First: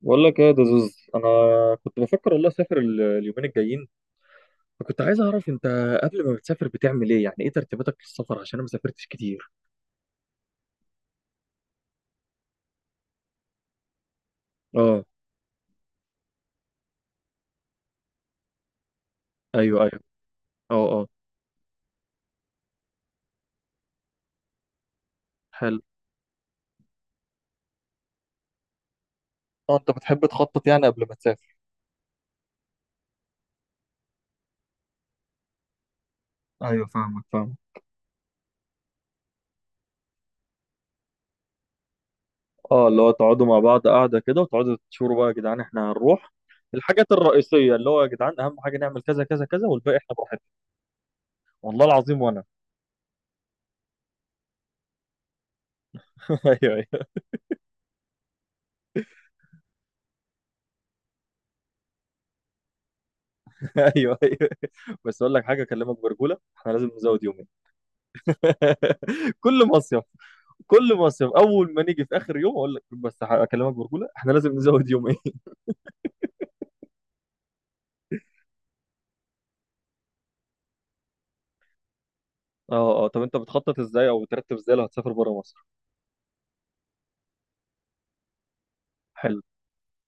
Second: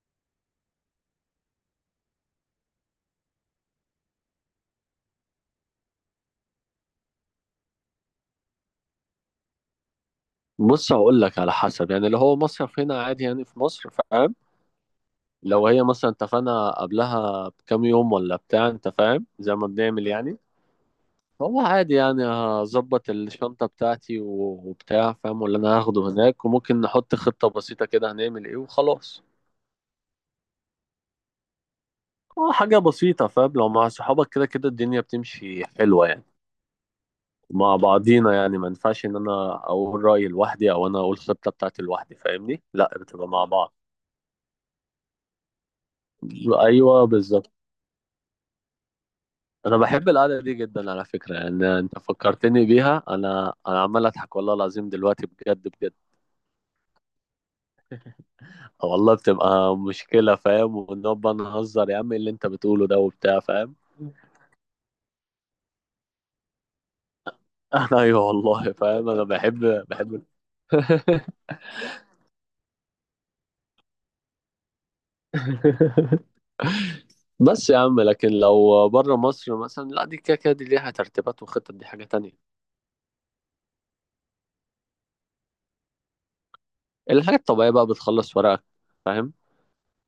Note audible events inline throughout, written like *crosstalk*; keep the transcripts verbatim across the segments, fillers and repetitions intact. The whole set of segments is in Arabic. بقول لك ايه يا دزوز، انا كنت بفكر والله اسافر ال- اليومين الجايين. فكنت عايز اعرف انت قبل ما بتسافر بتعمل ايه، يعني ايه ترتيباتك للسفر، عشان انا ما سافرتش كتير. بص، هقول لك على حسب. يعني اللي هو مصيف هنا عادي، يعني في مصر، فاهم؟ اه. لو هي مثلا اتفقنا قبلها بكام يوم ولا بتاع، انت فاهم، زي ما ايوه، ايوه. بنعمل يعني. اه، اه. هو عادي، يعني هظبط الشنطة بتاعتي و- وبتاع، فاهم، واللي انا حلو. هاخده هناك، وممكن نحط خطة بسيطة كده هنعمل ايه وخلاص. اه، انت بتحب تخطط يعني قبل ما تسافر؟ اه حاجة بسيطة فاهم. لو مع صحابك كده كده الدنيا بتمشي حلوة يعني. ايوه، فاهمك، فاهم. مع بعضينا يعني، ما ينفعش ان انا اقول رأيي لوحدي او انا اقول خطة بتاعتي لوحدي، فاهمني؟ اه، لا، اللي هو بتبقى مع تقعدوا مع بعض. بعض قاعده كده وتقعدوا تشوروا بقى، يا جدعان احنا هنروح ايوه الحاجات بالظبط. الرئيسيه، اللي هو يا جدعان اهم حاجه نعمل كذا كذا كذا، انا والباقي بحب احنا القعده براحتنا. دي جدا على فكره، يعني والله انت العظيم، وانا فكرتني بيها، انا انا عمال اضحك والله العظيم دلوقتي، بجد بجد. *laughs* ايوه، ايوه، والله بتبقى مشكله فاهم، ونقعد بقى نهزر، يا عم إيه اللي انت بتقوله ده وبتاع فاهم. ايوه، *laughs* ايوه. بس اقول لك حاجه اكلمك برجوله، احنا لازم نزود يومين. انا ايوه والله فاهم، انا *laughs* كل بحب مصيف بحب. كل *laughs* مصيف اول ما نيجي في اخر يوم اقول لك بس ح- اكلمك برجوله، احنا لازم نزود يومين. *laughs* بس يا عم، لكن لو بره مصر مثلا لا، دي كده كده دي ليها ترتيبات وخطط، دي حاجه تانية. اه، اه. طب انت بتخطط ازاي او بترتب ازاي لو هتسافر بره مصر؟ الحاجه الطبيعيه بقى بتخلص ورقك، فاهم. حلو.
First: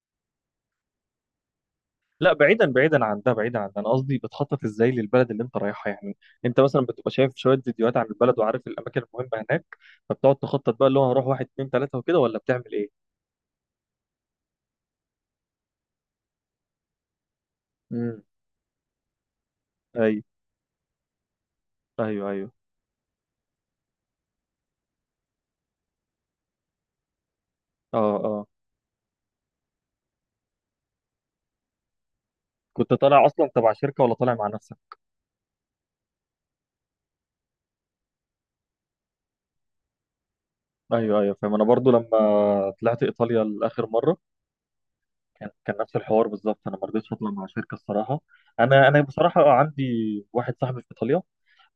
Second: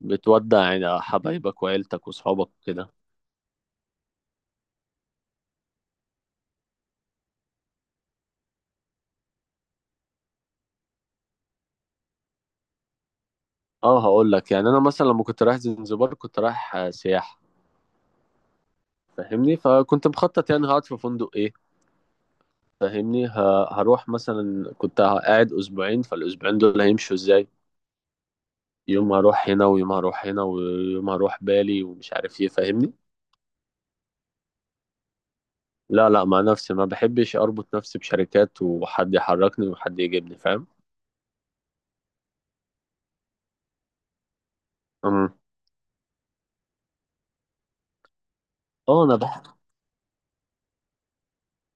بتودع يعني حبايبك وعيلتك لا، وصحابك بعيدا كده. بعيدا عن ده، بعيدا عن ده، انا قصدي بتخطط ازاي للبلد اللي انت رايحها يعني. انت مثلا بتبقى شايف شويه فيديوهات عن البلد وعارف الاماكن المهمه هناك، فبتقعد تخطط بقى اللي هو هروح واحد، اتنين، تلاته وكده، ولا بتعمل ايه؟ اه هقول لك، يعني انا مثلا لما كنت رايح زنزبار كنت رايح آه، سياحه، امم. فاهمني؟ فكنت ايوه، مخطط يعني هقعد في فندق ايه، ايوه، ايوه. فاهمني؟ ه- هروح مثلا، كنت قاعد اسبوعين، فالاسبوعين دول هيمشوا ازاي. اه، اه. يوم هروح هنا، ويوم هروح هنا، ويوم هروح بالي، ومش عارف ايه، فاهمني؟ كنت طالع اصلا تبع شركه، ولا طالع مع نفسك؟ لا لا، مع نفسي، ما بحبش اربط نفسي بشركات وحد يحركني وحد يجيبني فاهم. ايوه، ايوه، فاهم. انا برضو لما طلعت ايطاليا لاخر مره أمم. كان كان نفس الحوار بالظبط، انا ما رضيتش اطلع مع شركه الصراحه. انا انا اه، انا بصراحه بح عندي واحد صاحبي في ايطاليا.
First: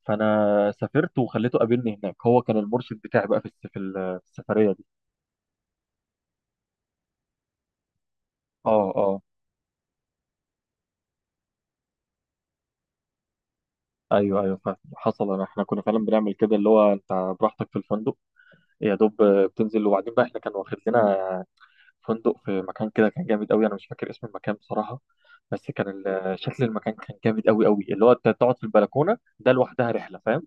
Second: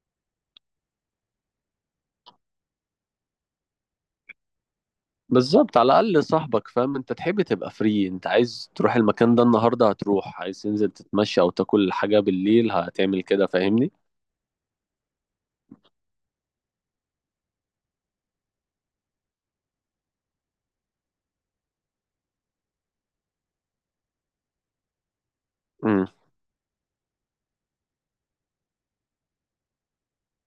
فانا سافرت وخليته قابلني هناك، هو كان المرشد بتاعي بقى في الس- في ال- في السفريه دي. بالظبط، على الاقل صاحبك فاهم انت تحب تبقى فري. انت عايز اه، تروح اه. المكان ده النهارده هتروح، عايز تنزل تتمشى او تاكل حاجه بالليل هتعمل كده، فاهمني؟ ايوه، ايوه، فاهم، حصل. انا احنا كنا فعلا بنعمل كده، اللي هو انت براحتك في الفندق، يا دوب بتنزل. وبعدين بقى احنا كان واخد لنا فندق في مكان كده كان جامد قوي، انا مش فاكر اسم المكان بصراحه. بس كان امم، ال- شكل المكان كان جامد قوي قوي، اللي هو انت تقعد في البلكونه ده لوحدها رحله فاهم.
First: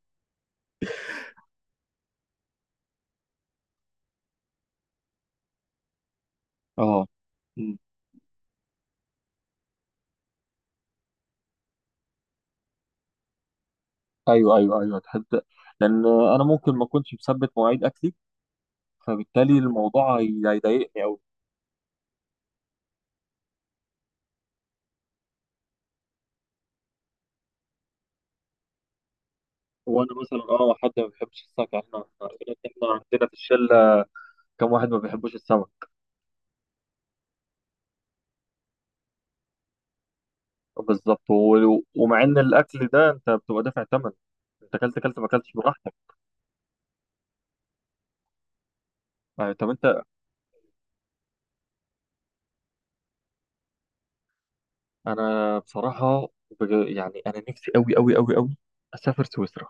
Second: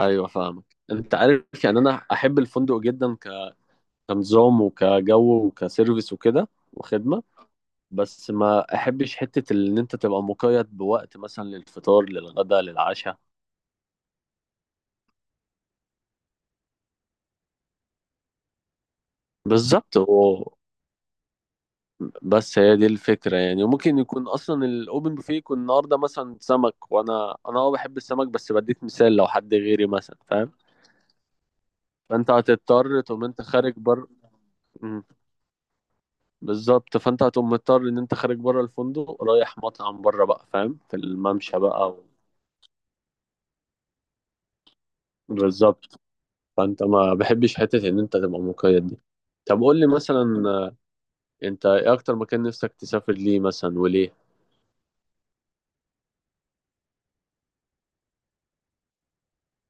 ايوه فاهمك. انت عارف يعني انا احب الفندق جدا، ك- كنظام وكجو وكسيرفيس وكده اه. وخدمه. بس ما احبش حته ان انت تبقى مقيد بوقت مثلا للفطار للغدا للعشاء. ايوه، ايوه، ايوه، تحس. لان انا ممكن ما اكونش مثبت مواعيد اكلي، فبالتالي بالظبط. الموضوع هي- هيضايقني قوي. بس هي دي الفكرة يعني، وممكن يكون أصلا الأوبن بوفيه يكون النهاردة مثلا سمك، وأنا أنا أه بحب السمك، بس بديك مثال لو حد غيري وانا مثلا مثلا، فاهم. اه حد ما بيحبش السمك يعني، احنا فأنت احنا هتضطر تقوم عندنا في أنت خارج الشله بره. كم واحد ما مم. بيحبوش السمك. بالظبط، فأنت هتقوم مضطر إن أنت خارج بره الفندق رايح مطعم بره بقى، فاهم، في بالظبط. الممشى و- بقى و... ومع ان الاكل ده انت بتبقى دافع ثمن، انت اكلت اكلت ما اكلتش براحتك. بالظبط. فأنت ما بحبش حتة إن أنت تبقى مقيد دي. آه، طب طب قول لي انت. مثلا، آه، أنت إيه أكتر مكان نفسك تسافر ليه مثلا وليه؟ انا بصراحه بج- يعني انا نفسي قوي قوي قوي قوي اسافر سويسرا،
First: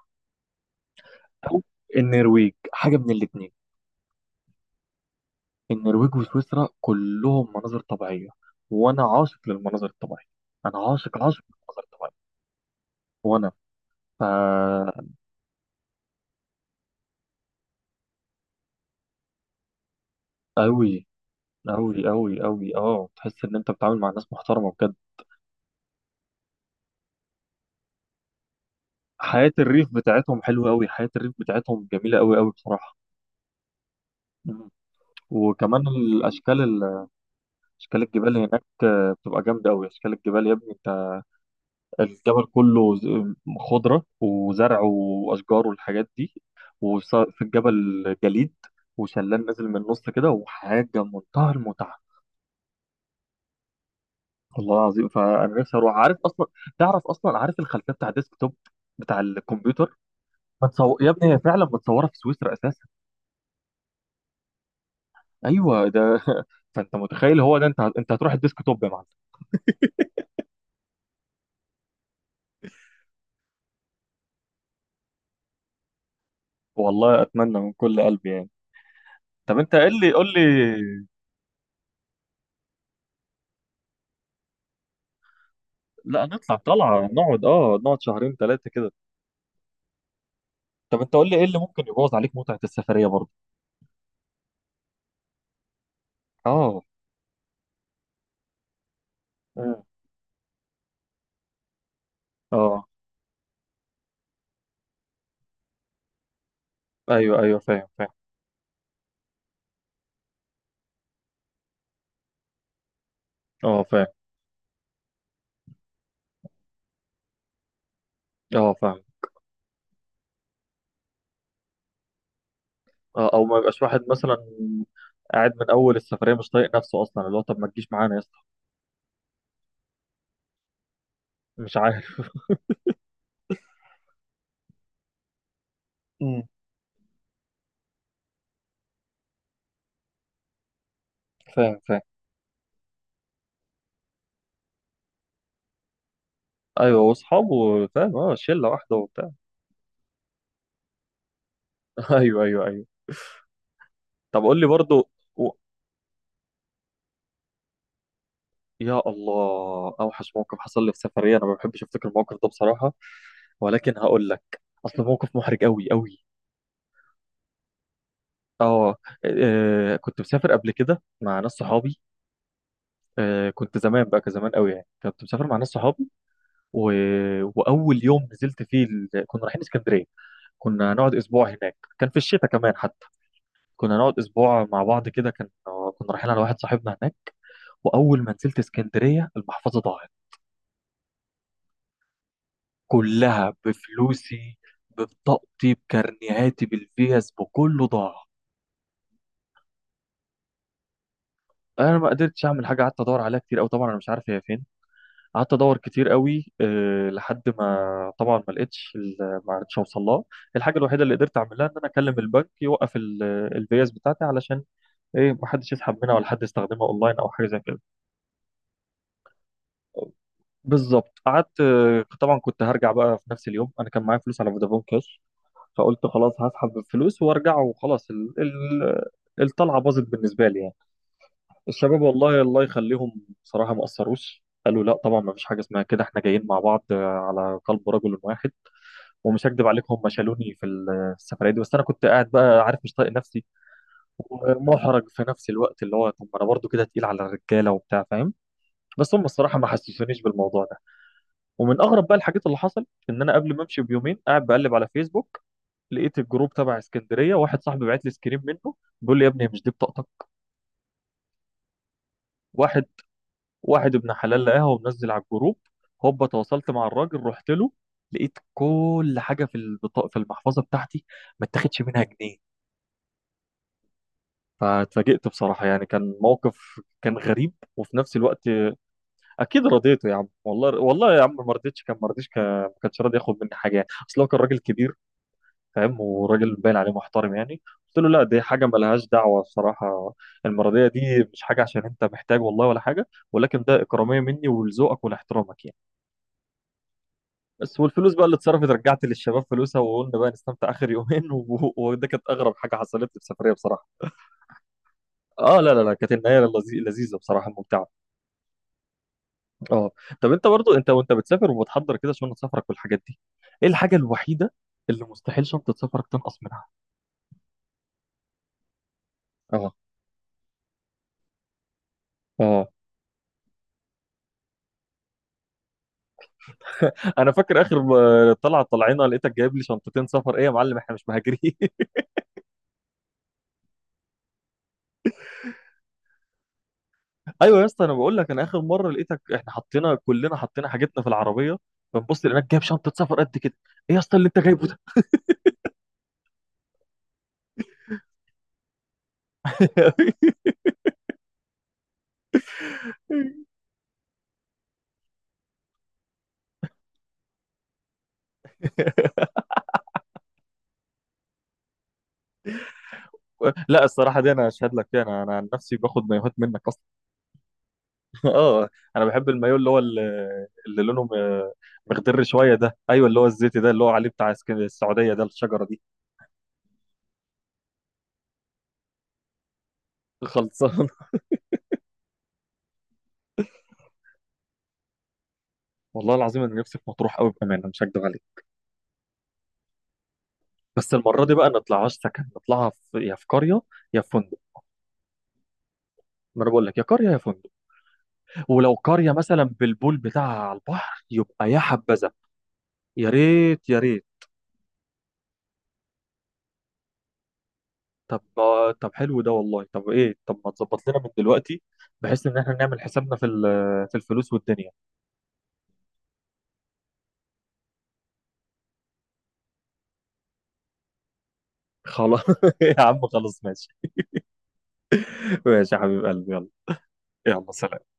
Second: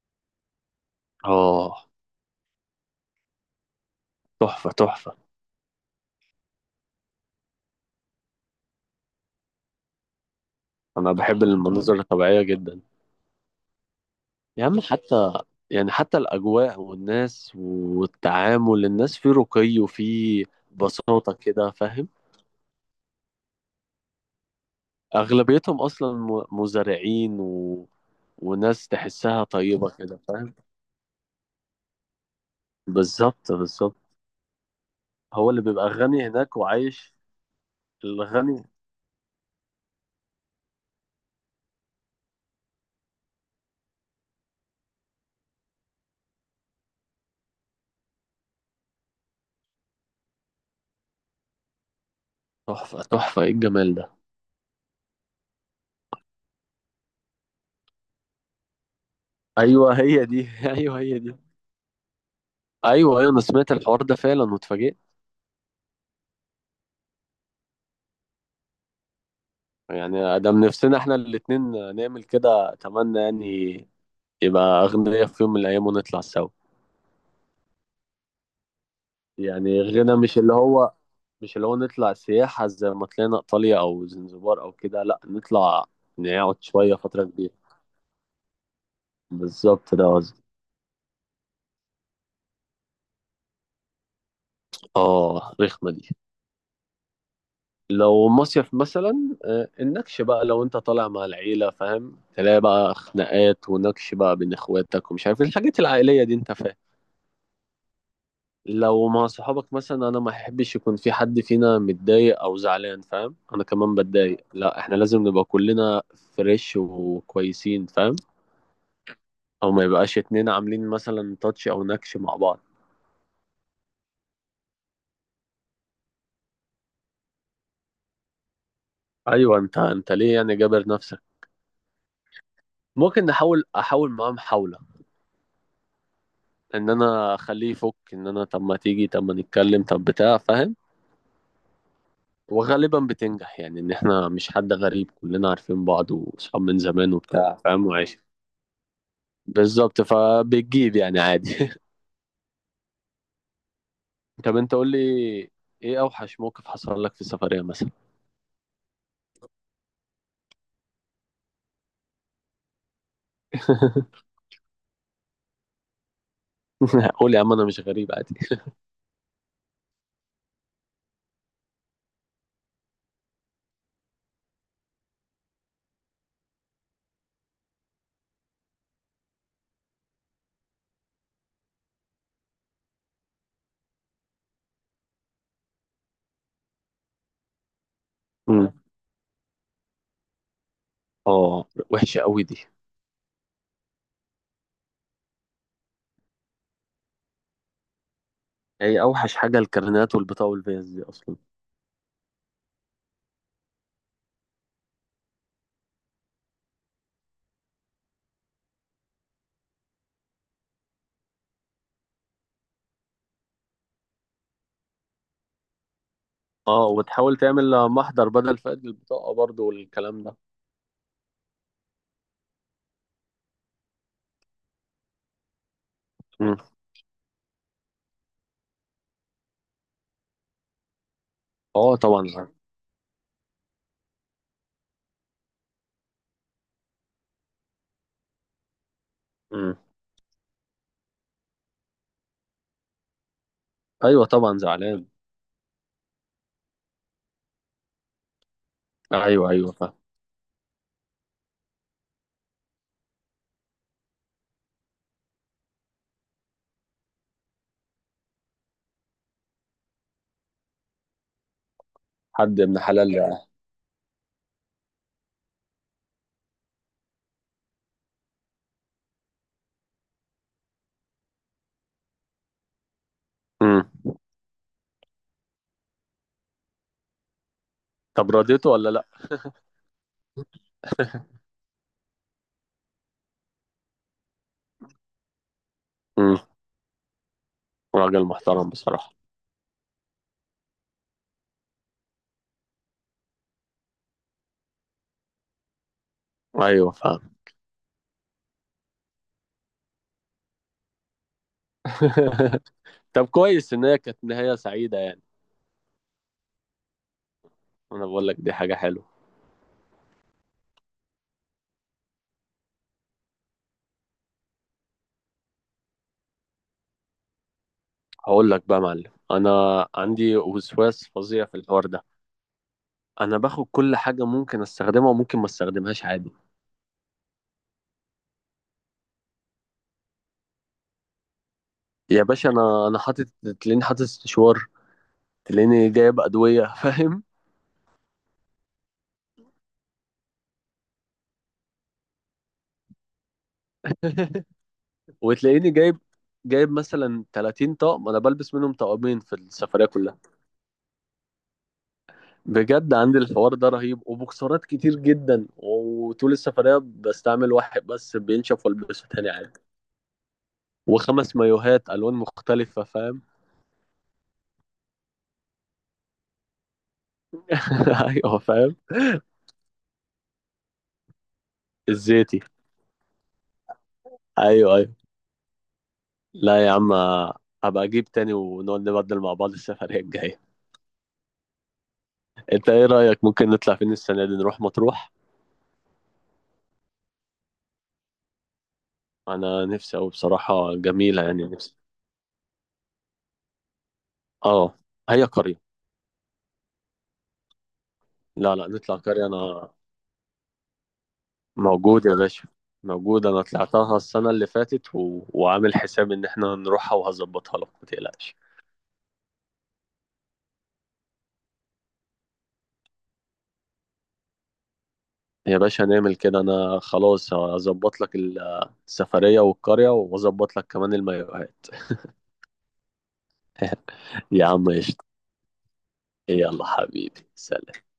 او آه، النرويج، حاجه من الاثنين. تحفة تحفة. النرويج وسويسرا كلهم مناظر طبيعية، وأنا عاشق للمناظر الطبيعية. أنا أنا عاشق بحب عاشق للمناظر المناظر الطبيعية. الطبيعية جدا. وأنا فا يا عم حتى، يعني حتى الأجواء والناس والتعامل، الناس في رقي وفي أوي بساطة كده فاهم. أوي أوي أوي، أه تحس إن أنت بتتعامل مع ناس محترمة بجد. أغلبيتهم أصلا م- مزارعين و... وناس تحسها حياة الريف طيبة كده بتاعتهم فاهم. حلوة أوي، حياة الريف بتاعتهم جميلة أوي أوي بصراحة. بالظبط بالظبط. مم. هو اللي وكمان بيبقى غني هناك الأشكال ال- وعايش، أشكال الجبال الغني. هناك آه، بتبقى جامدة أوي. أشكال الجبال يا ابني أنت، الجبل كله ز- خضرة وزرع وأشجار والحاجات دي. وفي الجبل جليد، وشلال نازل من النص كده، وحاجة منتهى المتعة. تحفة تحفة، إيه الجمال ده. والله العظيم، فأنا نفسي أروح. عارف أصلا، تعرف أصلا، عارف الخلفية بتاع الديسك توب بتاع أيوه الكمبيوتر؟ هي دي. *laughs* متصو... أيوه يا هي ابني دي. هي فعلا متصورة في سويسرا أساسا. أيوه أيوه، أنا سمعت الحوار ده فعلا واتفاجئت. أيوه ده. *laughs* فأنت متخيل هو ده، أنت أنت هتروح الديسك توب يا معلم. يعني ده من نفسنا إحنا الاتنين نعمل كده أتمنى، يعني يبقى أغنياء في يوم من الأيام ونطلع سوا. والله أتمنى من كل قلبي يعني. طب أنت يعني قل لي، غنى، قول مش لي. اللي هو، مش اللي هو نطلع سياحة زي ما طلعنا إيطاليا أو زنزبار أو كده، لأ نطلع لا نقعد نطلع شوية طلعة، فترة نقعد كبيرة. أه نقعد شهرين ثلاثة كده. بالظبط ده قصدي. طب انت قول لي، ايه اللي ممكن يبوظ عليك متعة السفرية برضه؟ آه، رخمة دي. اه. لو مصيف مثلا آه، مم. النكش بقى، لو أنت طالع مع العيلة فاهم، تلاقي اه. بقى خناقات ونكش بقى بين إخواتك، ومش عارف إيه، الحاجات العائلية دي أنت فاهم. ايوه، ايوه، فاهم، فاهم. لو مع صحابك مثلا، انا ما احبش يكون في حد فينا متضايق او زعلان فاهم، انا اه، كمان فاهم. بتضايق، لا احنا لازم نبقى كلنا فريش وكويسين فاهم. اه، فاهم. او ما يبقاش اتنين عاملين مثلا تاتش او نكش مع بعض. اه، او ما يبقاش واحد مثلا قاعد من اول السفرية مش طايق نفسه اصلا، اللي هو طب ما تجيش معانا يا اسطى. ايوه، انت انت ليه يعني جابر نفسك. مش عارف. ممكن نحاول، احاول معاه محاولة مم. ان انا اخليه يفك، ان انا طب ما تيجي، طب ما نتكلم، طب بتاع فاهم. فاهم، فاهم. وغالبا بتنجح يعني، ان احنا مش حد غريب، كلنا عارفين بعض واصحاب من ايوه، زمان وبتاع فاهم واصحابه فاهم، وعايش. اه، شلة واحدة وبتاع. بالظبط. فبتجيب يعني عادي. *laughs* *laughs* ايوه، ايوه، ايوه. طب طب قول لي انت قول لي، برضه. و... ايه اوحش موقف حصل لك في السفرية مثلا. يا الله، اوحش موقف حصل لي في سفرية، انا ما بحبش افتكر الموقف ده بصراحة. ولكن *laughs* هقول لك، اصل موقف محرج قوي قوي. قول يا عم، انا مش غريب عادي. اه. آه، كنت مسافر قبل كده مع ناس صحابي. آه، كنت زمان بقى، كزمان قوي يعني كنت مسافر مع ناس صحابي، و... واول يوم نزلت فيه ال... كنا رايحين اسكندريه. كنا هنقعد اسبوع هناك، كان في الشتاء كمان حتى. كنا نقعد اسبوع مع بعض كده، كان كنا رايحين على واحد صاحبنا هناك. واول ما نزلت مم. اسكندريه، المحفظه ضاعت، اه، وحشة قوي دي. كلها بفلوسي، ببطاقتي، بكارنيهاتي، بالفيز، بكله ضاع. هي اوحش حاجة الكارنات والبطاقة والفيز دي اصلا. انا ما قدرتش اعمل حاجه، قعدت ادور عليها كتير قوي، طبعا انا مش عارف هي فين. قعدت ادور كتير قوي، آه، لحد ما، طبعا، ما لقيتش ال- ما عرفتش اوصل لها. الحاجه الوحيده اللي قدرت اعملها ان انا اكلم البنك يوقف الفيز بتاعتي، علشان ايه، ما حدش يسحب منها ولا حد اه، يستخدمها اونلاين او وتحاول حاجه زي كده. تعمل محضر بدل فقد البطاقة برضو والكلام ده. بالظبط، قعدت آه، طبعا كنت هرجع بقى في نفس اليوم، انا كان معايا فلوس على فودافون كاش. فقلت خلاص مم. هسحب الفلوس وارجع وخلاص، ال... ال... الطلعه باظت بالنسبه لي يعني. اه الشباب، طبعا والله زعلان. الله يخليهم، بصراحه ما قصروش، قالوا لا طبعا ما فيش حاجه اسمها كده، احنا جايين مع بعض آه، على قلب رجل واحد. ومش هكدب مم. عليكم، هم شالوني في السفرية دي. بس أنا كنت قاعد بقى، عارف، مش طايق نفسي، ايوه طبعا زعلان. ومحرج في نفس الوقت، اللي هو طب ما أنا برضه كده تقيل على الرجالة وبتاع فاهم. بس هم ايوه الصراحة ما ايوه فاهم. حسسونيش بالموضوع ده. ومن أغرب بقى الحاجات اللي حصل، إن أنا قبل ما أمشي بيومين قاعد بقلب على فيسبوك، لقيت الجروب تبع اسكندرية، واحد صاحبي بعت لي سكرين منه، بيقول لي يا ابني هي مش دي بطاقتك؟ حد ابن واحد حلال يعني. واحد ابن حلال لقاها ومنزل على الجروب. هوبا تواصلت مع الراجل، رحت له، لقيت كل حاجة في البطاقة، في المحفظة بتاعتي، ما اتاخدش منها جنيه. مم. فاتفاجئت بصراحة يعني، كان موقف كان غريب وفي نفس طب الوقت. رضيته ولا لا؟ أكيد رضيته يا عم، والله والله يا عم ما رضيتش كان ما رضيتش كان- ما كانش راضي ياخد مني حاجة، يعني أصل هو كان راجل كبير فاهم، مم. وراجل باين عليه محترم يعني. قلت له راجل لا، دي حاجة محترم ملهاش بصراحة. دعوة، الصراحة المرضية دي مش حاجة عشان أنت محتاج والله ولا حاجة، ولكن ده إكرامية مني ولذوقك ولاحترامك يعني. ايوه فاهم. بس والفلوس بقى اللي اتصرفت رجعت للشباب فلوسها، وقلنا بقى نستمتع آخر يومين. *laughs* و- وده كانت أغرب *laughs* حاجة حصلت لي في طب السفرية كويس ان بصراحة. هي كانت نهاية سعيدة يعني. اه، لا، لا، لا، كانت النهاية لذي- لذيذة بصراحة، ممتعة. انا بقول لك دي حاجة حلوة. اه. طب انت برضو، انت وانت بتسافر وبتحضر كده شنطه سفرك والحاجات دي، ايه الحاجه الوحيده اللي مستحيل شنطه سفرك تنقص منها؟ هقول لك بقى يا معلم، انا اه، عندي وسواس فظيع في الحوار ده. اه. انا باخد كل حاجه ممكن استخدمها وممكن ما استخدمهاش عادي. انا فاكر اخر م- طلعه طلعنا لقيتك جايب لي شنطتين سفر، ايه يا معلم احنا مش مهاجرين؟ *laughs* يا باشا، انا انا حاطط، تلاقيني حاطط استشوار، تلاقيني جايب ادويه فاهم. ايوه يا اسطى، انا بقول لك، انا اخر مره لقيتك احنا حطينا كلنا حطينا حاجتنا في العربيه، بنبص لقيناك جايب شنطه سفر قد كده، ايه يا اسطى اللي انت *laughs* جايبه ده؟ وتلاقيني جايب، جايب مثلا ثلاثين طقم، انا بلبس منهم طقمين في السفريه كلها. بجد عندي الحوار ده رهيب، وبوكسرات كتير جدا، وطول السفريه بستعمل واحد بس بينشف والبسه تاني عادي، وخمس مايوهات الوان مختلفه فاهم. *laughs* لا، الصراحه دي انا اشهد لك فيها. انا انا عن نفسي باخد مايوهات منك. *laughs* ايوه اه، فاهم. انا بحب المايو اللي هو ال- اللي لونه م- مخضر الزيتي، شويه ده. ايوه اللي هو الزيتي ده، اللي هو عليه بتاع اسك- ايوه ايوه. السعوديه ده، الشجره دي. لا يا عم، هبقى اجيب تاني ونقعد نبدل مع بعض السفرية الجاية. خلصان. *laughs* انت ايه رأيك، ممكن نطلع فين السنة دي، نروح مطروح. والله العظيم انا نفسي في مطروح قوي بامانه، مش هكدب عليك. انا نفسي اوي بصراحة، بس جميلة المره دي يعني، بقى ما نفسي. نطلعهاش سكن، نطلعها في يا في قريه يا في فندق. اه، هي قرية. ما انا بقول لك، يا قريه يا فندق. لا لا، ولو نطلع قريه قرية مثلا انا. بالبول بتاعها على البحر، يبقى يا موجود حبذا. يا باشا، يا موجود، انا ريت، يا طلعتها ريت. السنة اللي فاتت و... وعامل حساب ان احنا نروحها، وهظبطها لك ما طب تقلقش. طب حلو ده والله. طب ايه، طب ما تظبط لنا من دلوقتي، بحيث ان احنا نعمل حسابنا في ال- في الفلوس والدنيا. يا باشا نعمل كده، انا خلاص هظبط لك السفرية والقرية، واظبط لك كمان المايوهات. خلاص. *laughs* يا عم خلاص ماشي. *laughs* يا عم قشطة. ماشي يا حبيب قلبي، يلا. يلا حبيبي يلا سلام. سلام.